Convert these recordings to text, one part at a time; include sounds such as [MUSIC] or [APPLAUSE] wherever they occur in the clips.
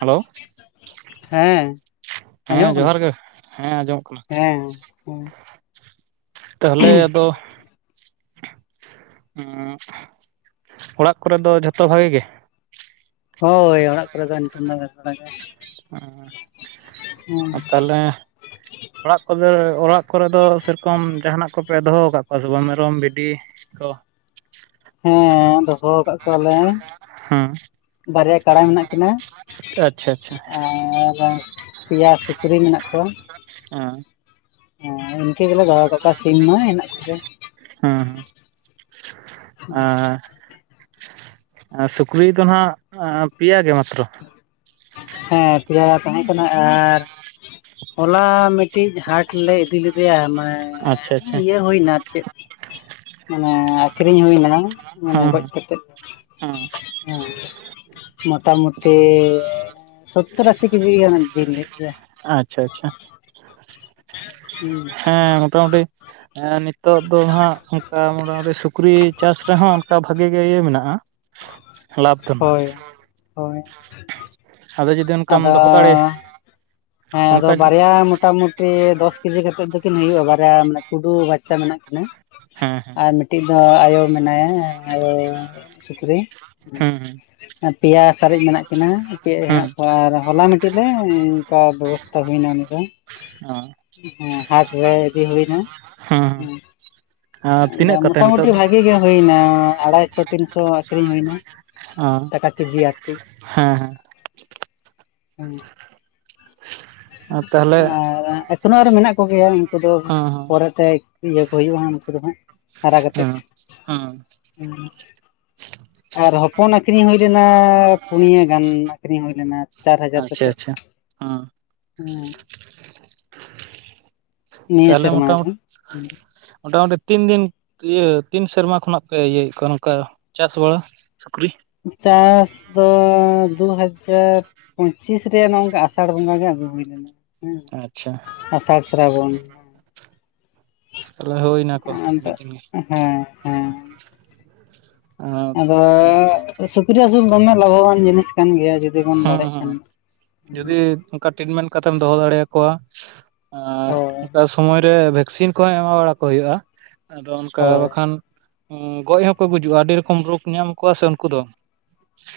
Hello [UNINTELLIGIBLE] ᱦᱮᱸ [UNINTELLIGIBLE] ᱦᱮᱸ ᱟᱸᱡᱚᱢᱚᱜ ᱠᱟᱱᱟ ᱡᱚᱦᱟᱨ ᱜᱮ ᱦᱮᱸ ᱟᱸᱡᱚᱢᱚᱜ ᱠᱟᱱᱟ᱾ ᱦᱮᱸ ᱦᱮᱸ [INAUDIBLE] ᱛᱟᱦᱚᱞᱮ ᱟᱫᱚ? [INAUDIBLE] ᱚᱲᱟᱜ ᱠᱚᱨᱮ ᱫᱚ ᱡᱷᱚᱛᱚ ᱵᱷᱟᱜᱮ ᱜᱮ? [UNINTELLIGIBLE] ᱦᱳᱭ ᱚᱲᱟᱜ [INAUDIBLE] ᱫᱚ ᱵᱮᱥ ᱵᱟᱲᱟ ᱜᱮ ᱦᱮᱸ ᱦ ᱟᱨ ᱛᱟᱦᱞᱮ, [UNINTELLIGIBLE] ᱚᱲᱟᱜ ᱠᱚᱫᱚ ᱚᱲᱟᱜ ᱠᱚᱨᱮ ᱫᱚ ᱥᱮᱨᱚᱠᱚᱢ ᱡᱟᱦᱟᱱᱟᱜ ᱠᱚᱯᱮ ᱫᱚᱦᱚ ᱟᱠᱟᱫ ᱠᱚᱣᱟ ᱥᱮ ᱵᱟᱝ ᱢᱮᱨᱚᱢ ᱵᱷᱤᱰᱤ [INAUDIBLE] ᱠᱚ ᱦᱮᱸ ᱫᱚᱦᱚ ᱟᱠᱟᱫ ᱠᱚᱣᱟ ᱞᱮ ᱦᱮᱸ ᱵᱟᱨᱭᱟ ᱠᱟᱲᱟ ᱦᱮᱱᱟᱜ ᱠᱤᱱᱟ ᱟᱪᱪᱷᱟ ᱟᱪᱪᱷᱟ ᱟᱨ ᱯᱮᱭᱟ ᱥᱩᱠᱨᱤ ᱢᱮᱱᱟᱜ ᱠᱚᱣᱟ [UNINTELLIGIBLE] ᱦᱮᱸ ᱤᱱᱠᱟᱹ ᱜᱮᱞᱮ ᱫᱚᱦᱚ ᱠᱟᱠᱚᱣᱟ ᱥᱤᱢ ᱢᱟ ᱦᱮ ᱠᱚᱜᱮ ᱦᱮᱸ ᱦᱮᱸ ᱟᱨ ᱥᱩᱠᱨᱤ ᱫᱚ ᱦᱟᱸᱜ ᱯᱮᱭᱟ ᱜᱮ ᱢᱟᱛᱨᱚ ᱦᱮᱸ ᱯᱮᱭᱟ ᱛᱟᱦᱮᱸ ᱠᱟᱱᱟ ᱟᱨ ᱦᱚᱞᱟ ᱢᱤᱫᱴᱤᱡ ᱦᱟᱴ ᱞᱮ ᱤᱫᱤ ᱞᱮᱫᱮᱭᱟ ᱢᱟᱱᱮ ᱟᱪᱪᱷᱟ ᱟᱪᱪᱷᱟ ᱦᱮᱸ ᱦᱮᱸ ᱤᱭᱟᱹ ᱦᱩᱭᱱᱟ ᱪᱮᱫ ᱢᱟᱱᱮ ᱟᱠᱷᱨᱤᱧ ᱦᱩᱭᱱᱟ ᱢᱟᱱᱮ ᱜᱚᱡ ᱠᱟᱛᱮ ᱦᱮᱸ ᱦᱮᱸ ᱢᱚᱴᱟ ᱢᱩᱴᱤ ᱥᱚᱛ ᱟᱥᱤ ᱠᱤᱡᱤ ᱜᱟᱱ ᱡᱤᱞ ᱞᱮᱫ ᱜᱮᱭᱟᱭ ᱟᱪᱪᱷᱟ ᱟᱪᱪᱷᱟ ᱦᱩᱸ ᱦᱮᱸ ᱢᱚᱴᱟ ᱢᱩᱴᱤ ᱦᱮᱸ ᱱᱤᱛᱚᱜ ᱫᱚ ᱦᱟᱸᱜ ᱚᱱᱠᱟ ᱢᱚᱴᱟ ᱢᱩᱴᱤ ᱥᱩᱠᱨᱤ ᱪᱟᱥ ᱨᱮᱦᱚᱸ ᱚᱱᱠᱟ ᱵᱷᱟᱜᱮ ᱜᱮ ᱤᱭᱟᱹ ᱢᱮᱱᱟᱜ-ᱟ ᱞᱟᱵᱽ ᱫᱚ ᱦᱟᱜ ᱦᱳᱭ ᱦᱳᱭ ᱟᱫᱚ ᱡᱩᱫᱤ ᱚᱱᱠᱟᱢ ᱟᱫᱚ ᱫᱚᱦᱚ ᱫᱟᱲᱮ ᱦᱮᱸ ᱟᱫᱚ ᱵᱟᱨᱭᱟ ᱢᱚᱴᱟ ᱢᱩᱴᱤ ᱴᱤ ᱫᱚᱥ ᱠᱮᱡᱤ ᱠᱟᱛᱮᱫ ᱫᱚ ᱠᱤᱱ ᱦᱩᱭᱩᱜ-ᱟ ᱵᱟᱨᱭᱟ ᱢᱟᱱᱮ ᱠᱩᱰᱩ ᱵᱟᱪᱪᱟ ᱢᱮᱱᱟᱜ ᱠᱤᱱᱟᱹ ᱦᱮᱸ ᱟᱨ ᱢᱤᱫᱴᱤᱡ ᱫᱚ ᱟᱭᱳ ᱢᱮᱱᱟᱭᱟ ᱟᱭᱳ ᱥᱩᱠᱨᱤ ᱦᱩᱸ ᱦᱩᱸ ᱯᱮᱭᱟ ᱥᱟᱨᱮᱡ ᱢᱮᱱᱟᱜ ᱠᱤᱱᱟᱹ ᱪᱮᱫ ᱦᱮᱸ ᱦᱮᱱᱟᱜ ᱠᱚᱣᱟ ᱟᱨ ᱦᱚᱞᱟ ᱢᱤᱫᱴᱤᱡ ᱨᱮ ᱚᱱᱠᱟ ᱵᱮᱵᱚᱥᱛᱟ ᱦᱩᱭᱱᱟ ᱩᱱ ᱫᱚ ᱦᱮᱸ ᱦᱮᱸ ᱦᱟᱴ ᱨᱮ ᱤᱫᱤ ᱦᱩᱭᱱᱟ ᱦᱮᱸ ᱦᱮᱸ ᱛᱤᱱᱟᱹᱜ ᱦᱩᱸ ᱠᱟᱛᱮ ᱢᱚᱴᱟ ᱢᱩᱴᱤ ᱱᱤᱛᱚᱜ ᱵᱷᱟᱜᱤ ᱜᱮ ᱦᱩᱭᱱᱟ ᱟᱲᱟᱭᱥᱚ ᱛᱤᱱᱥᱚ ᱟᱹᱠᱷᱨᱤᱧ ᱦᱩᱭᱱᱟ ᱦᱮᱸ ᱮᱠᱟᱠ ᱠᱮᱡᱤ ᱟᱨᱠᱤ ᱦᱮᱸ ᱦᱮᱸ ᱛᱟᱦᱚᱞᱮ ᱟᱨ ᱮᱛᱱᱳᱜ ᱨᱮ ᱢᱮᱱᱟᱜ ᱠᱚᱜᱮᱭᱟ ᱩᱱᱠᱩ ᱫᱚ ᱦᱮᱸ ᱦᱮᱸ ᱯᱚᱨᱮ ᱛᱮ ᱤᱭᱟᱹ ᱠᱚ ᱦᱩᱭᱩᱜ-ᱟ ᱦᱟᱸᱜ ᱱᱩᱠᱩ ᱫᱚ ᱦᱟᱸᱜ ᱦᱟᱨᱟ ᱠᱟᱛᱮᱫ ᱦᱮᱸ ᱦᱮᱸ ᱦᱮᱸ ᱟᱨ ᱦᱚᱯᱚᱱ ᱟᱠᱷᱨᱤᱧ ᱦᱩᱭ ᱞᱮᱱᱟ ᱯᱩᱱᱭᱟ ᱜᱟᱱ ᱟᱠᱷᱨᱤᱧ ᱦᱩᱭ ᱞᱮᱱᱟ ᱪᱟᱨ ᱦᱟᱡᱟᱨ ᱟᱪᱪᱷᱟ ᱠᱟᱛᱮᱫ ᱟᱪᱪᱷᱟ [UNINTELLIGIBLE] ᱦᱮᱸ ᱱᱤᱭᱟᱹ ᱛᱟᱦᱚᱞᱮ ᱢᱚᱴᱟ ᱥᱮᱨᱢᱟ ᱜᱮ ᱢᱚᱴ ᱢᱚᱴᱟ ᱢᱩᱴᱤ ᱛᱤᱱ ᱫᱤᱱ ᱤᱭᱟᱹ ᱛᱤᱱ ᱥᱮᱨᱢᱟ ᱠᱷᱚᱱᱟᱜ ᱯᱮ ᱤᱭᱟᱹᱭᱮᱫ ᱠᱚᱣᱟ ᱱᱚᱝᱠᱟ ᱪᱟᱥ ᱵᱟᱲᱟ ᱥᱩᱠᱨᱤ ᱪᱟᱥ ᱫᱚ ᱫᱩ ᱦᱟᱡᱟᱨ ᱯᱚᱸᱪᱤᱥ ᱨᱮᱭᱟᱜ ᱱᱚᱝᱠᱟ ᱟᱥᱟᱲ ᱵᱚᱸᱜᱟ ᱜᱮ ᱟᱹᱜᱩ ᱦᱩᱭ ᱞᱮᱱᱟ ᱦᱮᱸ ᱟᱥᱟᱲ ᱥᱨᱟᱵᱚᱱ ᱛᱮ ᱦᱩᱭ ᱱᱟᱠᱚ ᱟᱹᱰᱤ ᱟᱫᱚ ᱫᱤᱱ ᱱ ᱜᱮ ᱦᱮᱸ ᱦᱮᱸ [UNINTELLIGIBLE] ᱟᱫᱚ ᱥᱩᱠᱨᱤ ᱟᱹᱥᱩᱞ ᱫᱚᱢᱮ ᱞᱟᱵᱷᱚᱵᱟᱱ ᱡᱤᱱᱤᱥ ᱠᱟᱱ ᱜᱮᱭᱟ ᱡᱩᱫᱤ ᱵᱚᱱ ᱦᱩᱸ ᱫᱟᱲᱮᱜ ᱦᱩᱸ ᱠᱷᱟᱱ ᱡᱚᱫᱤ ᱠᱟᱴᱤᱴ ᱢᱮᱱ ᱠᱟᱛᱮᱢ ᱫᱚᱦᱚ ᱫᱟᱲᱮᱭᱟ ᱠᱚᱣᱟ ᱟᱨ ᱦᱳᱭ ᱚᱱᱠᱟ ᱥᱚᱢᱚᱭᱨᱮ ᱵᱷᱮᱠᱥᱤᱱ ᱠᱚᱦᱚᱸ ᱮᱢᱟ ᱵᱟᱲᱟ ᱠᱚ ᱦᱩᱭᱩᱜ-ᱟ ᱟᱫᱚ ᱚᱱᱠᱟ ᱦᱳᱭ ᱵᱟᱠᱷᱟᱱ ᱩᱸ ᱜᱚᱡ ᱦᱚᱸᱠᱚ ᱜᱩᱡᱩᱜ-ᱟ ᱟᱹᱰᱤ ᱨᱚᱠᱚᱢ ᱨᱳᱜᱽ ᱧᱟᱢ ᱠᱚᱣᱟ ᱥᱮ ᱩᱱᱠᱩ ᱫᱚ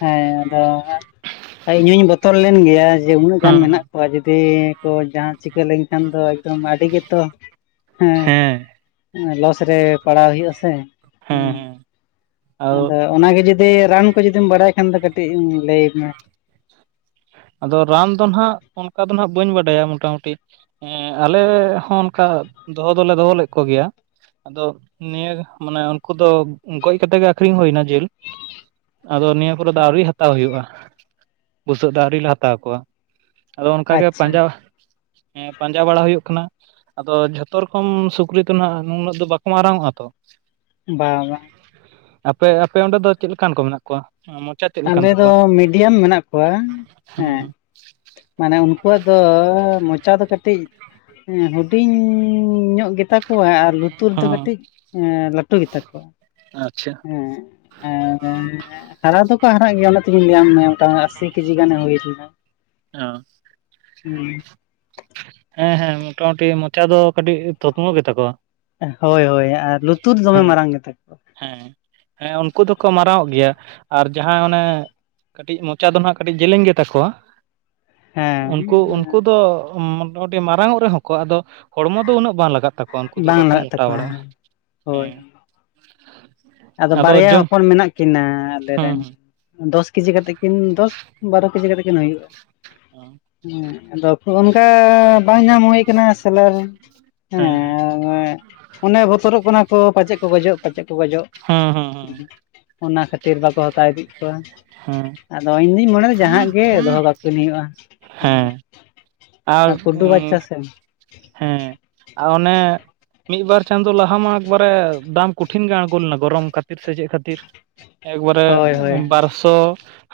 ᱦᱮᱸ ᱟᱫᱚ ᱤᱧ ᱦᱚᱧ ᱵᱚᱛᱚᱨ ᱞᱮᱱ ᱜᱮᱭᱟ ᱡᱮ ᱩᱱᱟᱹᱜ ᱜᱟᱱ ᱦᱩᱸ ᱦᱩᱸ ᱢᱮᱱᱟᱜ ᱠᱚᱣᱟ ᱡᱩᱫᱤ ᱛᱚ ᱡᱟᱦᱟ ᱪᱤᱠᱟᱹ ᱞᱮᱱᱠᱷᱟᱱ ᱫᱚ ᱮᱠᱫᱚᱢ ᱟᱹᱰᱤ ᱜᱮᱛᱚ ᱦᱮᱸ ᱞᱚᱥ ᱨᱮ ᱯᱟᱲᱟᱣ ᱦᱩᱭᱩᱜ-ᱟ ᱥᱮ ᱦᱮᱸ ᱟᱫᱚ ᱚᱱᱟᱜᱮ ᱡᱩᱫᱤ ᱨᱟᱱ ᱠᱚ ᱡᱩᱫᱤᱢ ᱵᱟᱰᱟᱭ ᱠᱷᱟᱱ ᱫᱚ ᱠᱟᱹᱴᱤᱡ ᱞᱟᱹᱭ ᱢᱮ᱾ ᱟᱫᱚ ᱨᱟᱱ ᱫᱚᱱ ᱦᱟᱜ ᱚᱱᱠᱟ ᱫᱚ ᱦᱟᱜ ᱵᱟᱹᱧ ᱵᱟᱰᱟᱭᱟ ᱢᱚᱴᱟ ᱢᱩᱴᱤ ᱦᱮᱸ ᱟᱞᱮ ᱦᱚᱸ ᱚᱱᱠᱟ ᱫᱚᱦᱚ ᱫᱚᱞᱮ ᱫᱚᱦᱚ ᱞᱮᱫ ᱠᱚ ᱜᱮᱭᱟ ᱟᱫᱚ ᱱᱤᱭᱟᱹ ᱢᱟᱱᱮ ᱩᱱᱠᱩ ᱫᱚ ᱜᱚᱡ ᱠᱟᱛᱮᱜ ᱜᱮ ᱟᱠᱷᱨᱤᱧ ᱦᱩᱭᱱᱟ ᱡᱤᱞ ᱟᱫᱚ ᱱᱤᱭᱟᱹ ᱠᱚᱨᱮ ᱫᱚ ᱟᱹᱣᱨᱤ ᱦᱟᱛᱟᱣ ᱦᱩᱭᱩᱜᱼᱟ᱾ ᱱᱤᱛᱚᱜ ᱫᱚ ᱟᱹᱣᱨᱤ ᱞᱮ ᱦᱟᱛᱟᱣ ᱠᱚᱣᱟ ᱟᱫᱚ ᱚᱱᱠᱟ ᱜᱮ ᱟᱪᱪᱷᱟ ᱯᱟᱸᱡᱟ ᱦᱮᱸ ᱯᱟᱸᱡᱟ ᱵᱟᱲᱟ ᱦᱩᱭᱩᱜ ᱠᱟᱱᱟ᱾ ᱟᱫᱚ ᱡᱷᱚᱛᱚ ᱨᱚᱠᱚᱢ ᱥᱩᱠᱨᱤ ᱫᱚ ᱱᱟᱜ ᱱᱩᱱᱟᱹᱜ ᱫᱚ ᱵᱟᱠᱚ ᱢᱟᱨᱟᱝ ᱚᱜᱼᱟ ᱛᱚ ᱵᱟ ᱵᱟ ᱟᱯᱮ ᱟᱯᱮ ᱚᱸᱰᱮ ᱫᱚ ᱪᱮᱫ ᱞᱮᱠᱟᱱ ᱠᱚ ᱢᱮᱱᱟᱜ ᱠᱚᱣᱟ ᱢᱚᱪᱟ ᱪᱮᱫ ᱞᱮᱠᱟᱱ ᱟᱞᱮ ᱫᱚ ᱛᱟᱠᱚᱣᱟ ᱢᱤᱰᱤᱭᱟᱢ ᱢᱮᱱᱟᱜ ᱠᱚᱣᱟ ᱦᱮᱸ ᱢᱟᱱᱮ ᱩᱱᱠᱩᱣᱟᱜ ᱫᱚ ᱢᱚᱪᱟ ᱫᱚ ᱠᱟᱹᱴᱤᱡ ᱦᱩᱰᱤᱧ ᱧᱚᱜ ᱜᱮᱛᱟ ᱠᱚᱣᱟ ᱟᱨ ᱞᱩᱛᱩᱨ ᱫᱚ ᱦᱚᱸ ᱠᱟᱹᱴᱤᱡ ᱞᱟᱹᱴᱩ ᱜᱮᱛᱟ ᱠᱚᱣᱟ ᱟᱪᱪᱷᱟ ᱦᱮᱸ ᱮ ᱦᱟᱨᱟ ᱫᱚᱠᱚ ᱦᱟᱨᱟᱜ ᱜᱮᱭᱟ ᱚᱱᱟ ᱛᱮᱜᱤᱧ ᱞᱟᱹᱭᱟᱢ ᱢᱮᱭᱟ ᱢᱚᱴᱟᱢ ᱟᱥᱤ ᱠᱮᱡᱤ ᱜᱟᱱᱮ ᱦᱩᱭ ᱞᱮᱱᱟ᱾ ᱚ ᱦᱩᱭ ᱦᱮᱸ ᱦᱮᱸ ᱢᱚᱴᱟᱢᱩᱴᱤ ᱢᱚᱪᱟ ᱫᱚ ᱠᱟᱹᱴᱤᱡ ᱛᱷᱩᱛᱢᱚ ᱜᱮᱛᱟ ᱠᱚᱣᱟ ᱦᱳᱭ ᱦᱳᱭ ᱟᱨ ᱞᱩᱛᱩᱨ ᱫᱚᱢᱮ ᱦᱮᱸ ᱢᱟᱨᱟᱝ ᱜᱮᱛᱟ ᱠᱚᱣᱟ ᱦᱮᱸ ᱦᱮᱸ ᱩᱱᱠᱩ ᱫᱚᱠᱚ ᱢᱟᱨᱟᱝᱚᱜ ᱜᱮᱭᱟ ᱟᱨ ᱡᱟᱦᱟᱸ ᱚᱱᱮ ᱠᱟᱹᱴᱤᱡ ᱢᱚᱪᱟ ᱫᱚ ᱦᱟᱸᱜ ᱠᱟᱹᱴᱤᱡ ᱡᱮᱞᱮᱧ ᱜᱮᱛᱟ ᱠᱚᱣᱟ ᱦᱮᱸ ᱩᱱᱠᱩ ᱩᱱᱠᱩ ᱫᱚ ᱢᱟᱨᱟᱝ ᱚᱜ ᱨᱮᱦᱚᱸ ᱠᱚ ᱟᱫᱚ ᱦᱚᱲᱢᱚ ᱫᱚ ᱩᱱᱟᱹᱜ ᱵᱟᱝ ᱞᱟᱜᱟᱜ ᱛᱟᱠᱚᱣᱟ ᱩᱱᱠᱩ ᱫᱚ ᱵᱟᱝ ᱵᱟᱠᱚ ᱞᱟᱜᱟᱜ ᱢᱚᱴᱟ ᱛᱟᱠᱚᱣᱟ ᱵᱟᱲᱟᱜᱼᱟ ᱦᱮᱸ ᱦᱳᱭ ᱦᱮᱸ ᱟᱫᱚ ᱵᱟᱨᱭᱟ ᱦᱚᱯᱚᱱ ᱢᱮᱱᱟᱜ ᱠᱤᱱᱟ ᱟᱞᱮᱨᱮ ᱦᱮᱸ ᱨᱮᱱ ᱫᱚᱥ ᱠᱮᱡᱤ ᱠᱟᱛᱮᱜ ᱠᱤᱱ ᱫᱚᱥ ᱵᱟᱨᱚ ᱠᱟᱛᱮ ᱠᱤᱱ ᱦᱩᱭᱩᱜᱼᱟ ᱦᱮᱸ [UNINTELLIGIBLE] ᱮ ᱵᱟᱝ ᱧᱟᱢ ᱦᱩᱭ ᱟᱠᱟᱱᱟ ᱥᱮᱞᱟᱨ ᱦᱮᱸ ᱦᱮ ᱚᱱᱮ ᱵᱚᱛᱚᱨᱚᱜ ᱠᱟᱱᱟ ᱠᱚ ᱯᱟᱪᱮᱫ ᱠᱚ ᱜᱚᱡᱚᱜ ᱯᱟᱪᱮᱫ ᱠᱚ ᱜᱚᱡᱚᱜ ᱦᱮᱸ ᱦᱮᱸ ᱦᱮᱸ ᱚᱱᱟ ᱠᱷᱟᱹᱛᱤᱨ ᱵᱟᱠᱚ ᱦᱟᱛᱟᱣ ᱤᱫᱤᱜ ᱠᱚᱣᱟ ᱦᱮᱸ ᱟᱫᱚ ᱤᱧ ᱫᱩᱧ ᱢᱚᱱᱮᱫᱟ ᱡᱟᱦᱟᱸ ᱜᱮ ᱫᱚᱦᱚ ᱠᱟᱠᱤᱱ ᱦᱩᱭᱩᱜᱼᱟ ᱦᱮᱸ ᱟᱨ ᱠᱩᱰᱩ ᱩᱸ ᱵᱟᱪᱪᱟ ᱥᱮ ᱦᱮᱸ ᱟᱨ ᱚᱱᱮ ᱢᱤᱫ ᱵᱟᱨ ᱪᱟᱸᱫᱚ ᱞᱟᱦᱟ ᱢᱟ ᱮᱠᱵᱟᱨᱮ ᱫᱟᱢ ᱠᱚᱴᱷᱤᱱ ᱜᱮ ᱟᱲᱜᱚ ᱞᱮᱱᱟ ᱜᱚᱨᱚᱢ ᱠᱷᱟᱹᱛᱤᱨ ᱥᱮ ᱪᱮᱫ ᱠᱷᱟᱹᱛᱤᱨ ᱮᱠᱵᱟᱨᱮ ᱦᱳᱭ ᱦᱳᱭ ᱵᱟᱨᱥᱚ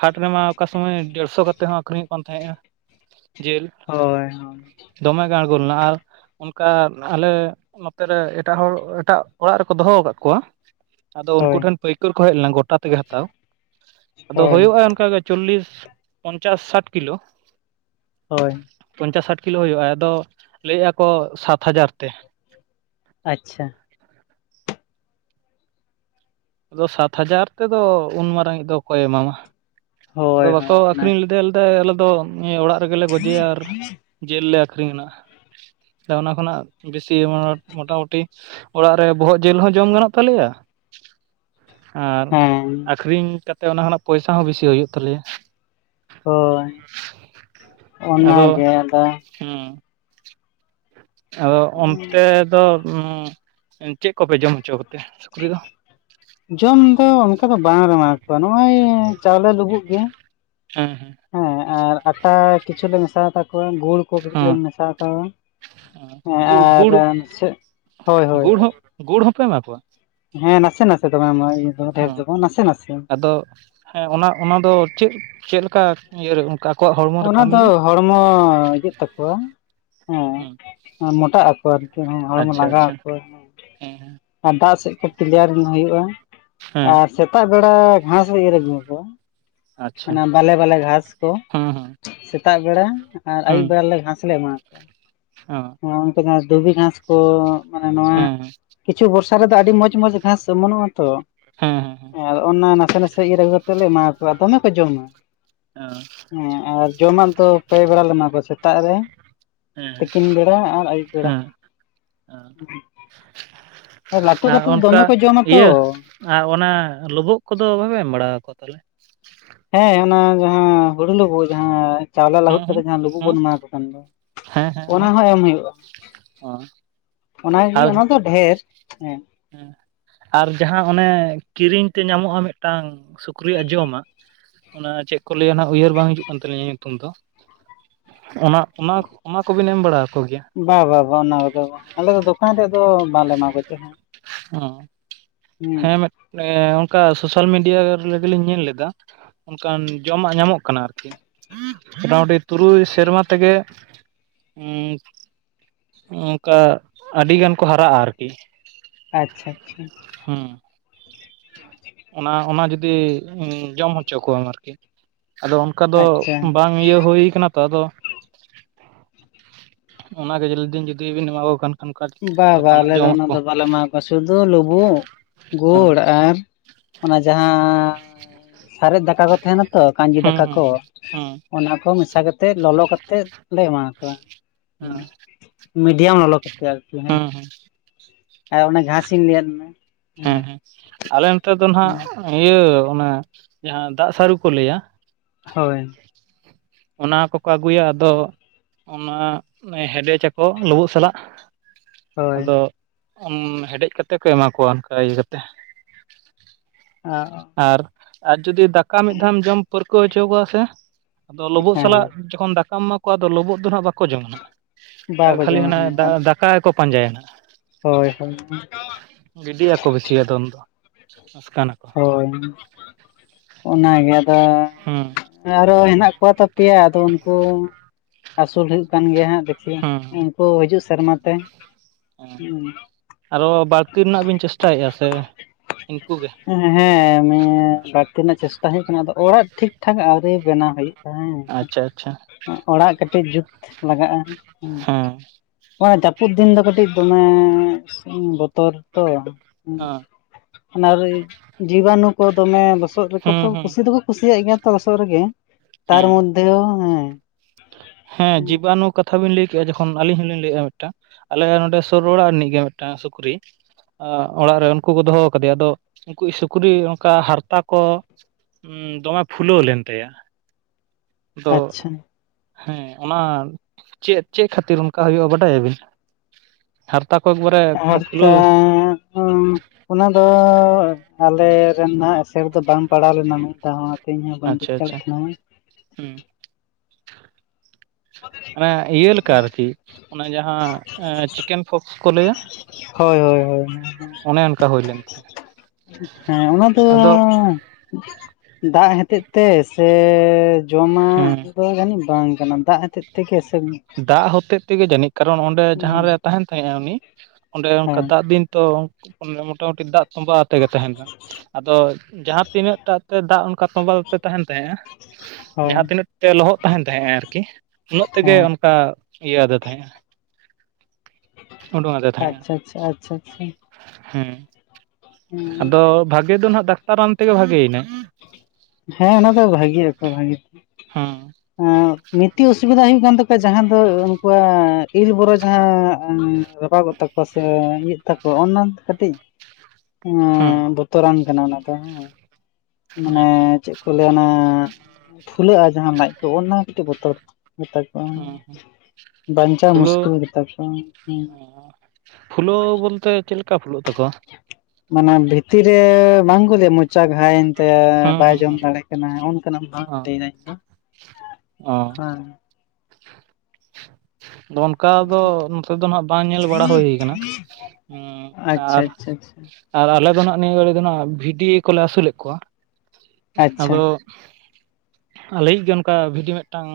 ᱦᱟᱴ ᱨᱮᱢᱟ ᱚᱠᱟ ᱥᱚᱢᱚᱭ ᱰᱮᱲᱥᱚ ᱠᱟᱛᱮᱫ ᱦᱚᱸ ᱟᱹᱠᱷᱨᱤᱧᱚᱜ ᱠᱟᱱ ᱛᱟᱦᱮᱸᱜᱼᱟ ᱡᱤᱞ ᱦᱳᱭ ᱫᱚᱢᱮ ᱜᱮ ᱟᱲᱜᱳ ᱞᱮᱱᱟ ᱟᱨ ᱚᱱᱠᱟ ᱟᱞᱮ ᱱᱚᱛᱮ ᱨᱮ ᱮᱴᱟᱜ ᱦᱚᱲ ᱮᱴᱟᱜ ᱚᱲᱟᱜ ᱨᱮᱠᱚ ᱫᱚᱦᱚ ᱟᱠᱟᱫ ᱠᱚᱣᱟ ᱟᱫᱚ ᱩᱱᱠᱩ ᱦᱳᱭ ᱴᱷᱮᱱ ᱯᱟᱹᱭᱠᱟᱹᱨ ᱠᱚ ᱦᱮᱡ ᱞᱮᱱᱟ ᱜᱚᱴᱟ ᱛᱮᱜᱮ ᱦᱟᱛᱟᱣ ᱟᱫᱚ ᱦᱳᱭ ᱦᱩᱭᱩᱜᱼᱟ ᱚᱱᱠᱟ ᱜᱮ ᱪᱚᱞᱞᱤᱥ ᱯᱚᱧᱪᱟᱥ ᱥᱟᱴ ᱠᱤᱞᱳ ᱦᱳᱭ ᱯᱚᱧᱪᱟᱥ ᱥᱟᱴ ᱠᱤᱞᱳ ᱦᱩᱭᱩᱜᱼᱟ ᱟᱫᱚ ᱞᱟᱹᱭᱮᱫᱼᱟ ᱠᱚ ᱥᱟᱛ ᱦᱟᱡᱟᱨ ᱛᱮ ᱟᱪᱪᱷᱟ ᱟᱫᱚ ᱥᱟᱛ ᱦᱟᱡᱟᱨ ᱛᱮᱫᱚ ᱩᱱ ᱢᱟᱨᱟᱝᱤᱡ ᱫᱚ ᱚᱠᱚᱭ-ᱮ ᱮᱢᱟᱢᱟ᱾ ᱟᱫᱚ ᱦᱳᱭ ᱦᱳᱭ ᱵᱟᱠᱚ ᱟᱹᱠᱷᱨᱤᱧ ᱚᱱᱟᱜᱮ ᱞᱮᱫᱮᱭᱟ ᱞᱮᱫᱮᱭᱟ ᱟᱞᱮ ᱫᱚ ᱤᱭᱟᱹ ᱚᱲᱟᱜ ᱨᱮᱜᱮ ᱞᱮ ᱜᱚᱡᱮᱭᱟ ᱟᱨ ᱡᱤᱞ ᱞᱮ ᱟᱠᱷᱨᱤᱧᱱᱟ ᱚᱱᱟ ᱠᱷᱚᱱᱟᱜ ᱵᱮᱥᱤ ᱢᱚᱴᱟᱢᱩᱴᱤ ᱚᱲᱟᱜ ᱨᱮ ᱵᱚᱦᱚᱜ ᱡᱤᱞ ᱦᱚᱸ ᱡᱚᱢ ᱜᱟᱱᱚᱜ ᱛᱟᱞᱮᱭᱟ ᱟᱨ ᱦᱮᱸ ᱟᱹᱠᱷᱨᱤᱧ ᱠᱟᱛᱮᱫ ᱚᱱᱟ ᱠᱷᱱᱟᱜ ᱯᱚᱭᱥᱟ ᱦᱚᱸ ᱵᱮᱥᱤ ᱦᱩᱭᱩᱜ ᱛᱟᱞᱮᱭᱟ᱾ ᱦᱳᱭ ᱟᱫᱚ ᱚᱱᱟᱜᱮ ᱟᱫᱚ ᱦᱮᱸ ᱟᱫᱚ ᱚᱱᱛᱮ ᱫᱚ ᱪᱮᱫ ᱠᱚᱯᱮ ᱡᱚᱢ ᱦᱚᱪᱚ ᱠᱚᱛᱮ ᱥᱩᱠᱨᱤ ᱫᱚ ᱡᱚᱢ ᱫᱚ ᱚᱱᱠᱟ ᱫᱚ ᱵᱟᱝ ᱨᱚᱢᱟᱣ ᱠᱚᱣᱟ ᱱᱚᱜᱼᱚᱭ ᱪᱟᱣᱞᱮ ᱞᱩᱵᱩᱜ ᱜᱮ ᱦᱮᱸ ᱦᱮᱸ ᱦᱮᱸ ᱟᱨ ᱟᱴᱟ ᱠᱤᱪᱷᱩ ᱞᱮ ᱢᱮᱥᱟᱭ ᱛᱟᱠᱚᱣᱟ ᱜᱩᱲ ᱠᱚ ᱠᱟᱹᱴᱤᱡ ᱞᱮ ᱦᱮᱸ ᱢᱮᱥᱟᱭ ᱛᱟᱠᱚᱣᱟ ᱦᱮᱸ ᱜᱩᱲ ᱟᱨ ᱜᱩᱲ ᱪᱮᱫ ᱦᱳᱭ ᱦᱳᱭ ᱜᱩᱲ ᱦᱚᱸ ᱜᱩᱲ ᱦᱚᱸᱯᱮ ᱮᱢᱟ ᱠᱚᱣᱟ ᱦᱮᱸ ᱱᱟᱥᱮ ᱱᱟᱥᱮ ᱫᱚ ᱵᱟᱝ ᱱᱚᱜᱼᱚᱭ ᱰᱷᱮᱨ ᱦᱮᱸ ᱫᱚ ᱟᱫᱚ ᱦᱮᱸ ᱚᱱᱟ ᱚᱱᱟ ᱫᱚ ᱪᱮᱫ ᱪᱮᱫ ᱞᱮᱠᱟ ᱤᱭᱮ ᱚᱱᱠᱟ ᱟᱠᱚᱣᱟᱜ ᱦᱚᱲᱢᱚ ᱨᱮ ᱚᱱᱟ ᱫᱚ ᱠᱟᱹᱢᱤᱭᱟ? ᱦᱚᱲᱢᱚ ᱤᱭᱟᱹᱜ ᱛᱟᱠᱚᱣᱟ ᱦᱩᱸ ᱦᱮᱸ ᱢᱚᱴᱟᱜ ᱟᱠᱚ ᱟᱨᱠᱤ ᱦᱚᱲᱢᱚ ᱟᱪᱪᱷᱟ ᱞᱟᱸᱜᱟ ᱟᱪᱪᱷᱟ ᱟᱠᱩᱣᱟ ᱦᱮᱸ ᱦᱮᱸ ᱟᱨ ᱫᱟᱜ ᱥᱮᱫ ᱠᱚ ᱠᱤᱞᱤᱭᱟᱹᱨ ᱦᱩᱭᱩᱜᱼᱟ ᱦᱮᱸ ᱟᱨ ᱥᱮᱛᱟᱜ ᱵᱮᱲᱟ ᱜᱷᱟᱸᱥ ᱞᱮ ᱤᱨ ᱟᱹᱜᱩ ᱟᱠᱚᱣᱟ ᱚᱱᱟ ᱵᱟᱞᱮ ᱵᱟᱞᱮ ᱜᱷᱟᱸᱥ ᱠᱚ ᱦᱮᱸ ᱦᱮᱸ ᱥᱮᱛᱟᱜ ᱵᱮᱲᱟ ᱟᱨ ᱟᱹᱭᱩᱵ ᱵᱮᱲᱟ ᱜᱷᱟᱸᱥ ᱞᱮ ᱮᱢᱟ ᱟᱠᱚᱣᱟ ᱦᱚᱸ ᱚᱱᱠᱟ ᱫᱷᱩᱵᱤ ᱜᱷᱟᱥ ᱠᱚ ᱢᱟᱱᱮ ᱱᱚᱣᱟ ᱦᱮᱸ ᱦᱮᱸ ᱠᱤᱪᱷᱩ ᱵᱚᱨᱥᱟ ᱨᱮᱫᱚ ᱟᱹᱰᱤ ᱢᱚᱸᱡᱽ ᱢᱚᱸᱡᱽ ᱜᱷᱟᱸᱥ ᱚᱢᱚᱱᱚᱜᱼᱟ ᱛᱚ ᱦᱮᱸ ᱦᱮᱸ ᱚᱱᱟ ᱱᱟᱥᱮ ᱱᱟᱥᱮ ᱟᱹᱜᱩ ᱠᱟᱛᱮ ᱞᱮ ᱮᱢᱟ ᱟᱠᱚᱣᱟ ᱫᱚᱢᱮ ᱠᱚ ᱡᱚᱢᱟ᱾ ᱚ ᱦᱮᱸ ᱟᱨ ᱡᱚᱢᱟᱜ ᱫᱚ ᱯᱮ ᱵᱮᱲᱟ ᱞᱮ ᱮᱢᱟ ᱠᱚᱣᱟ ᱥᱮᱛᱟᱜ ᱨᱮ ᱦᱮᱸ ᱛᱤᱠᱤᱱ ᱵᱮᱲᱟ ᱟᱨ ᱟᱹᱭᱩᱵ ᱵᱮᱲᱟ ᱦᱮᱸ ᱞᱟᱹᱴᱩ ᱟᱨ ᱠᱟᱛᱮ ᱫᱚ ᱚᱱᱠᱟ ᱫᱚᱢᱮ ᱠᱚ ᱡᱚᱢᱟ ᱛᱚ ᱤᱭᱟᱹ ᱟᱨ ᱚᱱᱟ ᱞᱳᱵᱳᱜ ᱠᱚᱫᱚ ᱵᱟᱯᱮ ᱮᱢ ᱵᱟᱲᱟ ᱟᱠᱚᱣᱟ ᱛᱟᱦᱚᱞᱮ ᱦᱮᱸ ᱚᱱᱟ ᱡᱟᱦᱟᱸ ᱦᱩᱲᱩ ᱞᱳᱵᱳᱜ ᱡᱟᱦᱟᱸ ᱪᱟᱣᱞᱮ ᱦᱩᱸ ᱞᱟᱹᱦᱩᱫ ᱦᱩᱸ ᱠᱟᱛᱮᱜ ᱡᱟᱦᱟᱸ ᱞᱩᱵᱩᱜ ᱦᱩᱸ ᱵᱚᱱ ᱮᱢᱟ ᱠᱚ ᱠᱟᱱ ᱫᱚ ᱦᱮᱸ ᱦᱮᱸ ᱚᱱᱟ ᱦᱚᱸ ᱮᱢ ᱦᱩᱭᱩᱜᱼᱟ᱾ ᱚ ᱚᱱᱟᱜᱮ ᱚᱱᱟ ᱫᱚ ᱰᱷᱮᱨ ᱦᱮᱸ ᱦᱮᱸ ᱟᱨ ᱡᱟᱦᱟᱸ ᱚᱱᱮ ᱠᱤᱨᱤᱧ ᱛᱮ ᱧᱟᱢᱚᱜᱼᱟ ᱢᱤᱫᱴᱟᱝ ᱥᱩᱠᱨᱤᱭᱟᱜ ᱡᱚᱢᱟᱜ ᱚᱱᱟ ᱪᱮᱫ ᱠᱚ ᱞᱟᱹᱭᱟ ᱦᱟᱜ ᱩᱭᱦᱟᱹᱨ ᱵᱟᱝ ᱦᱤᱡᱩᱜ ᱠᱟᱱ ᱛᱟᱞᱤᱧᱟ ᱧᱩᱛᱩᱢ ᱫᱚ ᱚᱱᱟ ᱚᱱᱟ ᱚᱱᱟ ᱠᱚᱵᱤᱱ ᱮᱢ ᱵᱟᱲᱟ ᱟᱠᱚ ᱜᱮᱭᱟ ᱵᱟ ᱵᱟ ᱵᱟᱝ ᱚᱱᱟ ᱠᱚᱫᱚ ᱟᱞᱮ ᱫᱚᱠᱟᱱ ᱨᱮᱫᱚ ᱵᱟᱞᱮ ᱮᱢᱟ ᱠᱚ ᱪᱮᱜ ᱦᱚᱸ ᱦᱚᱸ ᱦᱩᱸ ᱦᱮᱸ ᱚᱱᱠᱟ ᱥᱳᱥᱟᱞ ᱢᱤᱰᱤᱭᱟ ᱨᱮᱜᱮ ᱞᱤᱧ ᱧᱮᱞ ᱞᱮᱫᱟ᱾ ᱚᱱᱠᱟᱱ ᱡᱚᱢᱟᱜ ᱧᱟᱢᱚᱜ ᱠᱟᱱᱟ ᱟᱨ ᱠᱤ ᱢᱳᱴᱟᱢᱩᱴᱤ ᱛᱩᱨᱩᱭ ᱥᱮᱨᱢᱟ ᱛᱮᱜᱮ ᱚᱱᱠᱟ ᱟᱹᱰᱤ ᱜᱟᱱ ᱠᱚ ᱦᱟᱨᱟᱜᱼᱟ ᱟᱨ ᱠᱤ ᱟᱪᱪᱷᱟ ᱟᱪᱪᱷᱟ ᱦᱮᱸ [INAUDIBLE] [INAUDIBLE] ᱚᱱᱟ ᱚᱱᱟ ᱡᱩᱫᱤ ᱡᱚᱢ ᱦᱚᱪᱚ ᱠᱚᱣᱟᱢ ᱟᱨ ᱠᱤ ᱟᱫᱚ ᱚᱱᱠᱟ ᱫᱚ ᱟᱪᱪᱷᱟ ᱵᱟᱝ ᱤᱭᱟᱹ ᱦᱩᱭ ᱠᱟᱱᱟ ᱛᱚ ᱟᱫᱚ ᱚᱱᱟᱜᱮ ᱡᱤᱱ ᱞᱟᱹᱭ ᱫᱤᱱ ᱡᱩᱫᱤ ᱵᱤᱱ ᱮᱢᱟᱠᱚ ᱠᱷᱟᱱ ᱚᱱᱠᱟ ᱵᱟ ᱵᱟᱝ ᱫᱚᱠᱟᱱᱟᱜ ᱟᱞᱮ ᱫᱚ ᱡᱚᱢᱟᱜ ᱚᱱᱟ ᱠᱚ ᱫᱚ ᱵᱟᱞᱮ ᱮᱢᱟ ᱠᱚᱣᱟ ᱥᱩᱫᱩ ᱞᱩᱵᱩᱜ ᱦᱮᱸ ᱜᱩᱲ ᱟᱨ ᱚᱱᱟ ᱡᱟᱦᱟᱸ ᱥᱟᱨᱮᱡ ᱫᱟᱠᱟ ᱠᱚ ᱛᱟᱦᱮᱱᱟ ᱛᱚ ᱠᱟᱧᱡᱤ ᱦᱮᱸ ᱫᱟᱠᱟ ᱦᱮᱸ ᱠᱚ ᱦᱮᱸ ᱦᱮᱸ ᱚᱱᱟ ᱠᱚ ᱢᱮᱥᱟ ᱠᱟᱛᱮᱫ ᱞᱚᱞᱚ ᱠᱟᱛᱮᱫ ᱞᱮ ᱮᱢᱟ ᱠᱚᱣᱟ ᱦᱮᱸ ᱢᱤᱰᱤᱭᱟᱢ ᱞᱚᱞᱚ ᱠᱟᱛᱮᱜ ᱟᱨ ᱠᱤ ᱦᱮᱸ ᱟᱨ ᱚᱱᱮ ᱡᱟᱦᱟᱸ ᱠᱚᱧ ᱞᱟᱹᱭᱟᱫ ᱢᱮ ᱦᱮᱸ ᱦᱮᱸ ᱟᱞᱮ ᱱᱚᱛᱮ ᱫᱚ ᱱᱟᱜ ᱤᱭᱟᱹ ᱚᱱᱮ ᱡᱟᱦᱟᱸ ᱫᱟᱜ ᱥᱟᱹᱨᱩ ᱠᱚ ᱞᱟᱹᱭᱟ ᱦᱳᱭ ᱚᱱᱟ ᱠᱚᱠᱚ ᱟᱹᱜᱩᱭᱟ ᱟᱫᱚ ᱚᱱᱟ ᱦᱮᱰᱮᱡ ᱟᱠᱚ ᱞᱩᱵᱩᱜ ᱥᱟᱞᱟᱜ ᱟᱫᱚ ᱦᱳᱭ ᱦᱮᱰᱮᱡ ᱠᱟᱛᱮ ᱠᱚ ᱮᱢᱟ ᱠᱚᱣᱟ ᱚᱱᱠᱟ ᱤᱭᱟᱹ ᱠᱟᱛᱮ ᱚ ᱟᱨ ᱟᱨ ᱡᱩᱫᱤ ᱫᱟᱠᱟ ᱢᱤᱫ ᱫᱷᱟᱣᱮᱢ ᱡᱚᱢ ᱯᱟᱹᱨᱠᱟᱹᱣ ᱦᱚᱪᱚ ᱠᱚᱣᱟ ᱥᱮ ᱟᱫᱚ ᱞᱩᱵᱩᱜ ᱥᱟᱞᱟᱜ ᱦᱮᱸ ᱡᱚᱠᱷᱚᱱ ᱫᱟᱠᱟᱢ ᱮᱢᱟ ᱠᱚᱣᱟ ᱟᱫᱚ ᱞᱩᱵᱩᱜ ᱫᱚ ᱱᱟᱸᱜ ᱵᱟᱠᱚ ᱡᱚᱢᱟ ᱟᱨ ᱵᱟᱠᱚ ᱠᱷᱟᱹᱞᱤ ᱡᱚᱢᱟ ᱦᱟᱱᱟ ᱦᱮᱸ ᱫᱟᱠᱟ ᱜᱮᱠᱚ ᱯᱟᱸᱡᱟᱭᱟ ᱱᱟᱜ ᱦᱳᱭ ᱦᱳᱭ ᱜᱤᱰᱤ ᱭᱟᱠᱚ ᱵᱮᱥᱤ ᱟᱫᱚ ᱩᱱ ᱫᱚ ᱚᱱᱠᱟᱱᱟᱠᱚ ᱦᱳᱭ ᱚᱱᱟᱜᱮ ᱟᱫᱚ ᱦᱩᱸ ᱟᱨᱚ ᱦᱮᱱᱟᱜ ᱠᱚᱭᱟ ᱛᱚ ᱯᱮᱭᱟ ᱟᱫᱚ ᱩᱱᱠᱩ ᱟᱹᱥᱩᱞ ᱦᱩᱭᱩᱜ ᱠᱟᱱ ᱜᱮᱭᱟ ᱦᱟᱸᱜ ᱦᱩᱸ ᱩᱱᱠᱩ ᱦᱤᱡᱩᱜ ᱥᱮᱨᱢᱟ ᱛᱮ ᱦᱩᱸ ᱟᱨᱚ ᱵᱟᱹᱲᱛᱤ ᱨᱮᱱᱟᱜ ᱵᱤᱱ ᱪᱮᱥᱴᱟᱭᱮᱫᱼᱟ ᱥᱮ ᱤᱱᱠᱩ ᱜᱮ ᱦᱮᱸ ᱵᱟᱲᱛᱤ ᱨᱮᱱᱟᱜ ᱪᱮᱥᱴᱟ ᱦᱩᱭᱩᱜ ᱠᱟᱱᱟ ᱟᱫᱚ ᱚᱲᱟᱜ ᱴᱷᱤᱠ ᱴᱷᱟᱠ ᱟᱹᱣᱨᱤ ᱵᱮᱱᱟᱣ ᱦᱩᱭᱩᱜᱼᱟ ᱦᱮᱸ᱾ ᱟᱪᱪᱷᱟ ᱟᱪᱪᱷᱟ ᱚᱲᱟᱜ ᱠᱟᱹᱴᱤᱡ ᱡᱩᱛ ᱞᱟᱜᱟᱜᱼᱟ ᱦᱮᱸ ᱱᱳᱭᱟ ᱡᱟᱹᱯᱩᱫ ᱫᱤᱱ ᱫᱚ ᱠᱟᱹᱴᱤᱡ ᱫᱚᱢᱮ ᱵᱚᱛᱚᱨ ᱛᱚ ᱦᱚᱸ ᱚᱱᱟᱨᱮ ᱡᱤᱵᱟᱱᱩ ᱠᱚ ᱫᱚᱢᱮ ᱞᱚᱥᱚᱫ ᱨᱮᱠᱚ ᱦᱩᱸ ᱛᱚ ᱦᱩᱸ ᱠᱩᱥᱤ ᱫᱚᱠᱚ ᱠᱩᱥᱤᱭᱟᱜ ᱜᱮᱭᱟ ᱛᱚ ᱞᱚᱥᱚᱜ ᱨᱮᱜᱮ ᱛᱟᱨ ᱦᱮᱸ ᱢᱚᱫᱷᱮᱳ ᱦᱮᱸ ᱦᱮᱸ ᱡᱤᱵᱟᱱᱩ ᱠᱟᱛᱷᱟ ᱠᱟᱛᱷᱟ ᱵᱮᱤᱱ ᱞᱟᱹᱭ ᱠᱮᱫᱼᱟ ᱡᱚᱠᱷᱚᱱ ᱟᱹᱞᱤᱧ ᱦᱚᱸᱞᱤᱧ ᱞᱟᱹᱭᱮᱫᱼᱟ ᱢᱤᱫᱴᱟᱝ ᱟᱞᱮ ᱱᱚᱸᱰᱮ ᱥᱩᱨ ᱚᱲᱟᱜ ᱨᱤᱱᱤᱡ ᱜᱮ ᱢᱤᱫᱴᱟᱝ ᱥᱩᱠᱨᱤ ᱚᱲᱟᱜ ᱨᱮ ᱩᱱᱠᱩ ᱠᱚ ᱫᱚᱦᱚ ᱠᱟᱫᱮᱭᱟ ᱟᱫᱚ ᱩᱱᱠᱩ ᱤᱡ ᱥᱩᱠᱨᱤ ᱚᱱᱠᱟ ᱦᱟᱨᱛᱟ ᱠᱚ ᱦᱸ ᱫᱚᱢᱮ ᱯᱷᱩᱞᱟᱹᱣ ᱞᱮᱱ ᱛᱟᱭᱟ᱾ ᱟᱫᱚ ᱟᱪᱪᱷᱟ ᱦᱮᱸ ᱚᱱᱟ ᱪᱮᱫ ᱪᱮᱫ ᱠᱷᱟᱹᱛᱤᱨ ᱚᱱᱠᱟ ᱦᱩᱭᱩᱜᱼᱟ ᱵᱟᱰᱟᱭᱟᱵᱤᱱ? ᱦᱟᱨᱛᱟᱠᱚ ᱮᱠᱵᱟᱨᱮ ᱮᱠᱫᱚᱢ ᱟᱨ ᱛᱟ ᱯᱷᱩᱞᱟᱹᱣ ᱚᱱᱟ ᱫᱚ ᱟᱞᱮ ᱨᱮᱱᱟᱜ ᱥᱮᱨ ᱫᱚ ᱵᱟᱝ ᱯᱟᱲᱟᱣ ᱞᱮᱱᱟ ᱢᱤᱫ ᱫᱷᱟᱣ ᱤᱧ ᱦᱚᱸ ᱵᱟᱹᱧ ᱟᱪᱪᱷᱟ [UNINTELLIGIBLE] ᱟᱪᱪᱷᱟ ᱛᱟᱦᱮᱱᱟ ᱦᱩᱸ ᱦᱟᱱᱮ ᱤᱭᱟᱹ ᱞᱮᱠᱟ ᱟᱨᱠᱤ ᱚᱱᱟ ᱡᱟᱦᱟᱸ ᱪᱤᱠᱮᱱ ᱯᱷᱚᱠᱥ ᱠᱚ ᱞᱟᱹᱭᱟ ᱦᱳᱭ ᱦᱳᱭ ᱦᱳᱭ ᱚᱱᱮ ᱚᱱᱠᱟ ᱦᱩᱭ ᱞᱮᱱᱟ ᱦᱮᱸ ᱚᱱᱟ ᱫᱚ ᱫᱟᱜ ᱦᱚᱛᱮᱫ ᱛᱮ ᱥᱮ ᱡᱚᱢᱟᱜ ᱦᱮᱸ ᱫᱚ ᱡᱟᱹᱱᱤᱡ ᱵᱟᱝ ᱠᱟᱱᱟ ᱫᱟᱜ ᱦᱚᱛᱮᱫ ᱛᱮᱜᱮ ᱥᱮ ᱫᱟᱜ ᱦᱚᱛᱮᱡ ᱛᱮᱜᱮ ᱡᱟᱹᱱᱤᱡ ᱠᱟᱨᱚᱱ ᱚᱸᱰᱮ ᱡᱟᱦᱟᱸᱨᱮ ᱛᱟᱦᱮᱱ ᱛᱟᱸᱦᱮᱜ ᱟᱭ ᱩᱱᱤ ᱚᱸᱰᱮ ᱚᱱᱠᱟ ᱦᱮᱸ ᱫᱟᱜ ᱫᱤᱱ ᱛᱚ ᱢᱳᱴᱟ ᱢᱩᱴᱤ ᱫᱟᱜ ᱛᱚᱸᱢᱵᱟ ᱟᱛᱮ ᱜᱮ ᱛᱟᱦᱮᱸᱱᱟ᱾ ᱟᱫᱚ ᱡᱟᱦᱟᱸ ᱛᱤᱱᱟᱹᱜ ᱴᱟᱜ ᱛᱮ ᱫᱟᱜ ᱚᱱᱠᱟ ᱛᱚᱸᱵᱟ ᱛᱮ ᱛᱟᱦᱮᱱ ᱛᱟᱦᱮᱸᱜᱼᱟ ᱡᱟᱦᱟᱸ ᱦᱳᱭ ᱛᱤᱱᱟᱹᱜ ᱛᱮ ᱞᱚᱦᱚᱫ ᱛᱟᱦᱮᱱ ᱛᱟᱦᱮᱸᱜᱼᱟ ᱟᱨᱠᱤ ᱩᱱᱟᱹᱜ ᱛᱮᱜᱮ ᱦᱮᱸ ᱚᱱᱠᱟ ᱤᱭᱟᱹ ᱟᱫᱮ ᱛᱟᱦᱮ-ᱟ᱾ ᱳᱰᱳᱝ ᱟᱫᱮ ᱛᱟᱦᱮᱸᱜᱼᱟ ᱟᱪᱪᱷᱟ ᱟᱪᱪᱷᱟ ᱟᱪᱪᱷᱟ ᱟᱪᱪᱷᱟ ᱦᱮᱸ᱾ ᱦᱮᱸ ᱟᱫᱚ ᱵᱷᱟᱜᱮ ᱫᱚ ᱦᱟᱸᱜ ᱰᱟᱠᱛᱟᱨ ᱨᱟᱱ ᱛᱮᱜᱮ ᱵᱷᱟᱜᱮ ᱭᱮᱱᱟᱭ᱾ ᱦᱮᱸ ᱚᱱᱟ ᱫᱚ ᱵᱷᱟᱜᱤ ᱟᱠᱠᱚ ᱵᱷᱟᱜᱤ, ᱦᱮᱸ ᱮᱸᱜ ᱢᱤᱜᱴᱤᱡ ᱚᱥᱩᱵᱤᱫᱷᱟ ᱦᱩᱭᱩᱜ ᱠᱟᱱ ᱛᱟᱠᱚᱣᱟ, ᱡᱟᱦᱟᱸ ᱫᱚ ᱩᱱᱠᱩᱣᱟᱜ ᱤᱱ ᱵᱚᱨᱚ ᱡᱟᱦᱟᱸ ᱨᱟᱯᱟᱜᱚᱜ ᱛᱟᱠᱚᱣᱟ᱾ ᱯᱟᱥᱮ ᱤᱭᱟᱹ ᱛᱟᱠᱚ ᱚᱱᱟ ᱠᱟᱹᱴᱤᱡ ᱦᱮᱸ ᱵᱚᱛᱚᱨᱟᱱ ᱠᱟᱱᱟ ᱚᱱᱟ ᱫᱚ, ᱦᱮᱸ ᱢᱟᱱᱮ ᱟᱪᱪᱷᱟ ᱪᱮᱫ ᱠᱚ ᱞᱟᱹᱭ-ᱟ ᱚᱱᱟ ᱯᱷᱩᱞᱟᱹᱜᱼᱟ ᱡᱟᱦᱟᱸ ᱞᱟᱡ ᱠᱚ ᱚᱱᱟ ᱠᱟᱹᱴᱤᱡ ᱵᱚᱛᱚᱨ ᱜᱮᱛᱟ ᱠᱚᱣᱟ᱾ ᱦᱮᱸ ᱦᱮᱸ ᱵᱟᱧᱪᱟᱣ ᱯᱷᱩᱞᱟᱹ ᱢᱩᱥᱠᱤᱞ ᱜᱮ ᱛᱟᱠᱚᱣᱟ᱾ ᱯᱷᱩᱞᱟᱹᱣ ᱵᱚᱞᱛᱮ ᱪᱮᱫ ᱞᱮᱠᱟ ᱯᱷᱩᱞᱟᱹᱜ ᱛᱟᱠᱚᱣᱟ? ᱢᱟᱱᱮ ᱵᱷᱤᱛᱤᱨ ᱨᱮ ᱵᱟᱝ ᱠᱚ ᱞᱟᱸᱭᱼᱟ, ᱢᱚᱪᱟ ᱜᱷᱟᱭᱮᱱ ᱛᱟᱭᱟ ᱦᱮᱸ ᱵᱟᱭ ᱦᱮᱸ ᱡᱚᱢ ᱦᱮᱸ ᱫᱟᱲᱮ ᱠᱟᱱᱟ ᱚᱱᱠᱟᱱᱟᱜ ᱞᱟᱹᱭ ᱮᱫᱟᱹᱧ᱾ ᱚ‌ᱸᱻ᱾ ᱦᱮᱸ ᱫᱚᱱ ᱚᱱᱠᱟ ᱫᱚ ᱱᱚᱛᱮ ᱫᱚ ᱱᱟᱜ ᱵᱟᱝ ᱧᱮᱞ ᱵᱟᱲᱟ ᱦᱩᱭ ᱠᱟᱱᱟ᱾ ᱟᱪᱪᱷᱟ ᱟᱨ ᱟᱪᱪᱷᱟ ᱟᱨ ᱟᱞᱮ ᱫᱚ ᱱᱟᱜ ᱱᱤᱭᱟᱹ ᱜᱷᱟᱹᱲᱤ ᱫᱚ ᱦᱟᱸᱜ ᱵᱷᱤᱰᱤ ᱠᱚᱞᱮ ᱟᱹᱥᱩᱞᱮᱫ ᱠᱚᱣᱟ᱾ ᱟᱫᱚ ᱟᱪᱪᱷᱟ ᱟᱞᱮᱭᱤᱡ ᱜᱮ ᱚᱱᱠᱟ ᱵᱷᱤᱰᱤ ᱢᱤᱫᱴᱟᱝ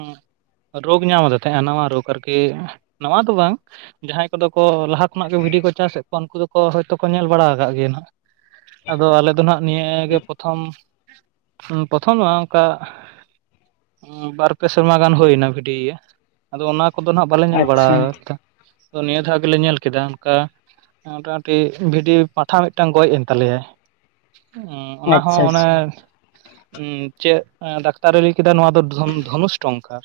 ᱨᱳᱜᱽ ᱧᱟᱢ ᱟᱫᱮ ᱛᱟᱦᱮᱸ, ᱱᱟᱣᱟ ᱨᱳᱜᱽ ᱟᱨᱠᱤ ᱱᱟᱣᱟ ᱫᱚ ᱵᱟᱝ ᱡᱟᱦᱟᱸᱭ ᱠᱚᱫᱚ ᱠᱚ ᱞᱟᱦᱟ ᱠᱷᱚᱱᱟᱜ ᱠᱚ ᱵᱷᱤᱰᱤ ᱠᱚ ᱪᱟᱥ ᱮᱜ ᱠᱚᱣᱟ ᱩᱱᱠᱩ ᱫᱚ ᱦᱳᱭᱛᱚ ᱠᱚ ᱧᱮᱞ ᱵᱟᱲᱟ ᱟᱠᱟᱜ ᱜᱮᱭᱟ᱾ ᱱᱟᱜ ᱟᱫᱚ ᱟᱞᱮ ᱫᱚ ᱱᱟᱜ ᱱᱤᱭᱟᱹ ᱜᱮ ᱯᱚᱛᱷᱚᱢ ᱯᱚᱛᱷᱚᱢ ᱫᱚ ᱵᱟᱝ ᱚᱝᱠᱟ? ᱵᱟᱨ ᱯᱮ ᱥᱮᱨᱢᱟ ᱜᱟᱱ ᱦᱳᱭᱱᱟ ᱵᱷᱤᱰᱤᱭᱟᱹ ᱟᱫᱚ ᱚᱱᱟ ᱠᱚᱫᱚ ᱱᱟᱜ ᱵᱟᱞᱮ ᱧᱮᱞ ᱵᱟᱲᱟ ᱟᱪᱪᱷᱟ ᱟᱠᱟᱫ᱾ ᱛᱚ ᱱᱤᱭᱟᱹ ᱫᱷᱟᱣ ᱜᱮᱞᱮ ᱧᱮᱞ ᱠᱮᱫᱟ ᱚᱱᱠᱟ᱾ ᱢᱚᱴᱟᱢᱩᱴᱤ ᱵᱷᱤᱰᱤ ᱯᱟᱴᱷᱟ ᱢᱤᱫᱴᱟᱝ ᱜᱚᱡ ᱮᱱ ᱛᱟᱞᱮᱭᱟᱭ᱾ ᱚᱱᱟ ᱦᱚᱸ ᱟᱪᱪᱷᱟ ᱚᱱᱮ ᱟᱪᱪᱷᱟ ᱪᱮᱫ ᱫᱟᱠ ᱛᱟᱨᱮ ᱞᱮᱭ ᱠᱮᱫᱟ ᱱᱚᱣᱟ ᱫᱚ ᱫᱷᱚᱱᱩᱥᱴᱚᱝᱠᱟᱨ᱾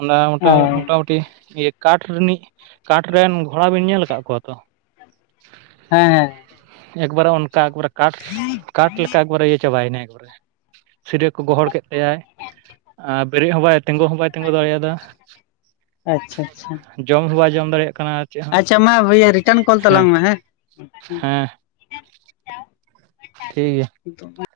ᱚᱱᱟ ᱢᱚᱴᱟ ᱚ ᱦᱮᱸ ᱢᱚᱴᱟᱢᱩᱴᱤ ᱤᱭᱟᱹ ᱠᱟᱴ ᱨᱤᱱᱤᱡ, ᱠᱟᱴ ᱨᱮᱱ ᱜᱷᱳᱲᱟ ᱵᱤᱱ ᱧᱮᱞ ᱠᱟᱫ ᱠᱚᱣᱟ ᱛᱚ? ᱦᱮᱸᱻ ᱦᱮᱸᱻ᱾ ᱮᱠᱵᱟᱨᱮ ᱚᱱᱠᱟ ᱮᱠᱵᱟᱨᱮ ᱠᱟᱴ [UNINTELLIGIBLE] ᱠᱟᱴ ᱞᱮᱠᱟ ᱮᱠᱵᱟᱨᱮ ᱤᱭᱟᱹ ᱪᱟᱵᱟᱭ ᱱᱟᱭ, ᱮᱠᱵᱟᱨᱮ ᱥᱤᱨᱟᱹ ᱠᱚ ᱜᱚᱦᱚᱲ ᱠᱮᱫ ᱛᱟᱭᱟᱭ ᱟᱨ ᱵᱮᱨᱮᱜ ᱦᱚᱸ ᱵᱟᱭ ᱛᱮᱸᱜᱳ ᱦᱚᱸ ᱵᱟᱭ ᱛᱮᱸᱜᱳ ᱫᱟᱲᱮᱭᱟᱫᱟ᱾ ᱟᱪᱪᱷᱟᱻ ᱟᱪᱪᱷᱟᱻ᱾ ᱡᱚᱢ ᱦᱚᱸ ᱵᱟᱭ ᱡᱚᱢ ᱫᱟᱲᱮᱭᱟᱜ ᱠᱟᱱᱟ, ᱟᱨ ᱪᱮᱫ ᱦᱮᱸᱻ ᱤᱭᱟᱹ ᱨᱤᱴᱟᱨᱱ ᱠᱚᱞ ᱦᱮᱸᱻ ᱛᱟᱞᱟᱝ ᱢᱮ ᱦᱮᱸ ᱦᱮᱸᱻ᱾ ᱴᱷᱤᱠ ᱜᱮᱭᱟ᱾ [INAUDIBLE]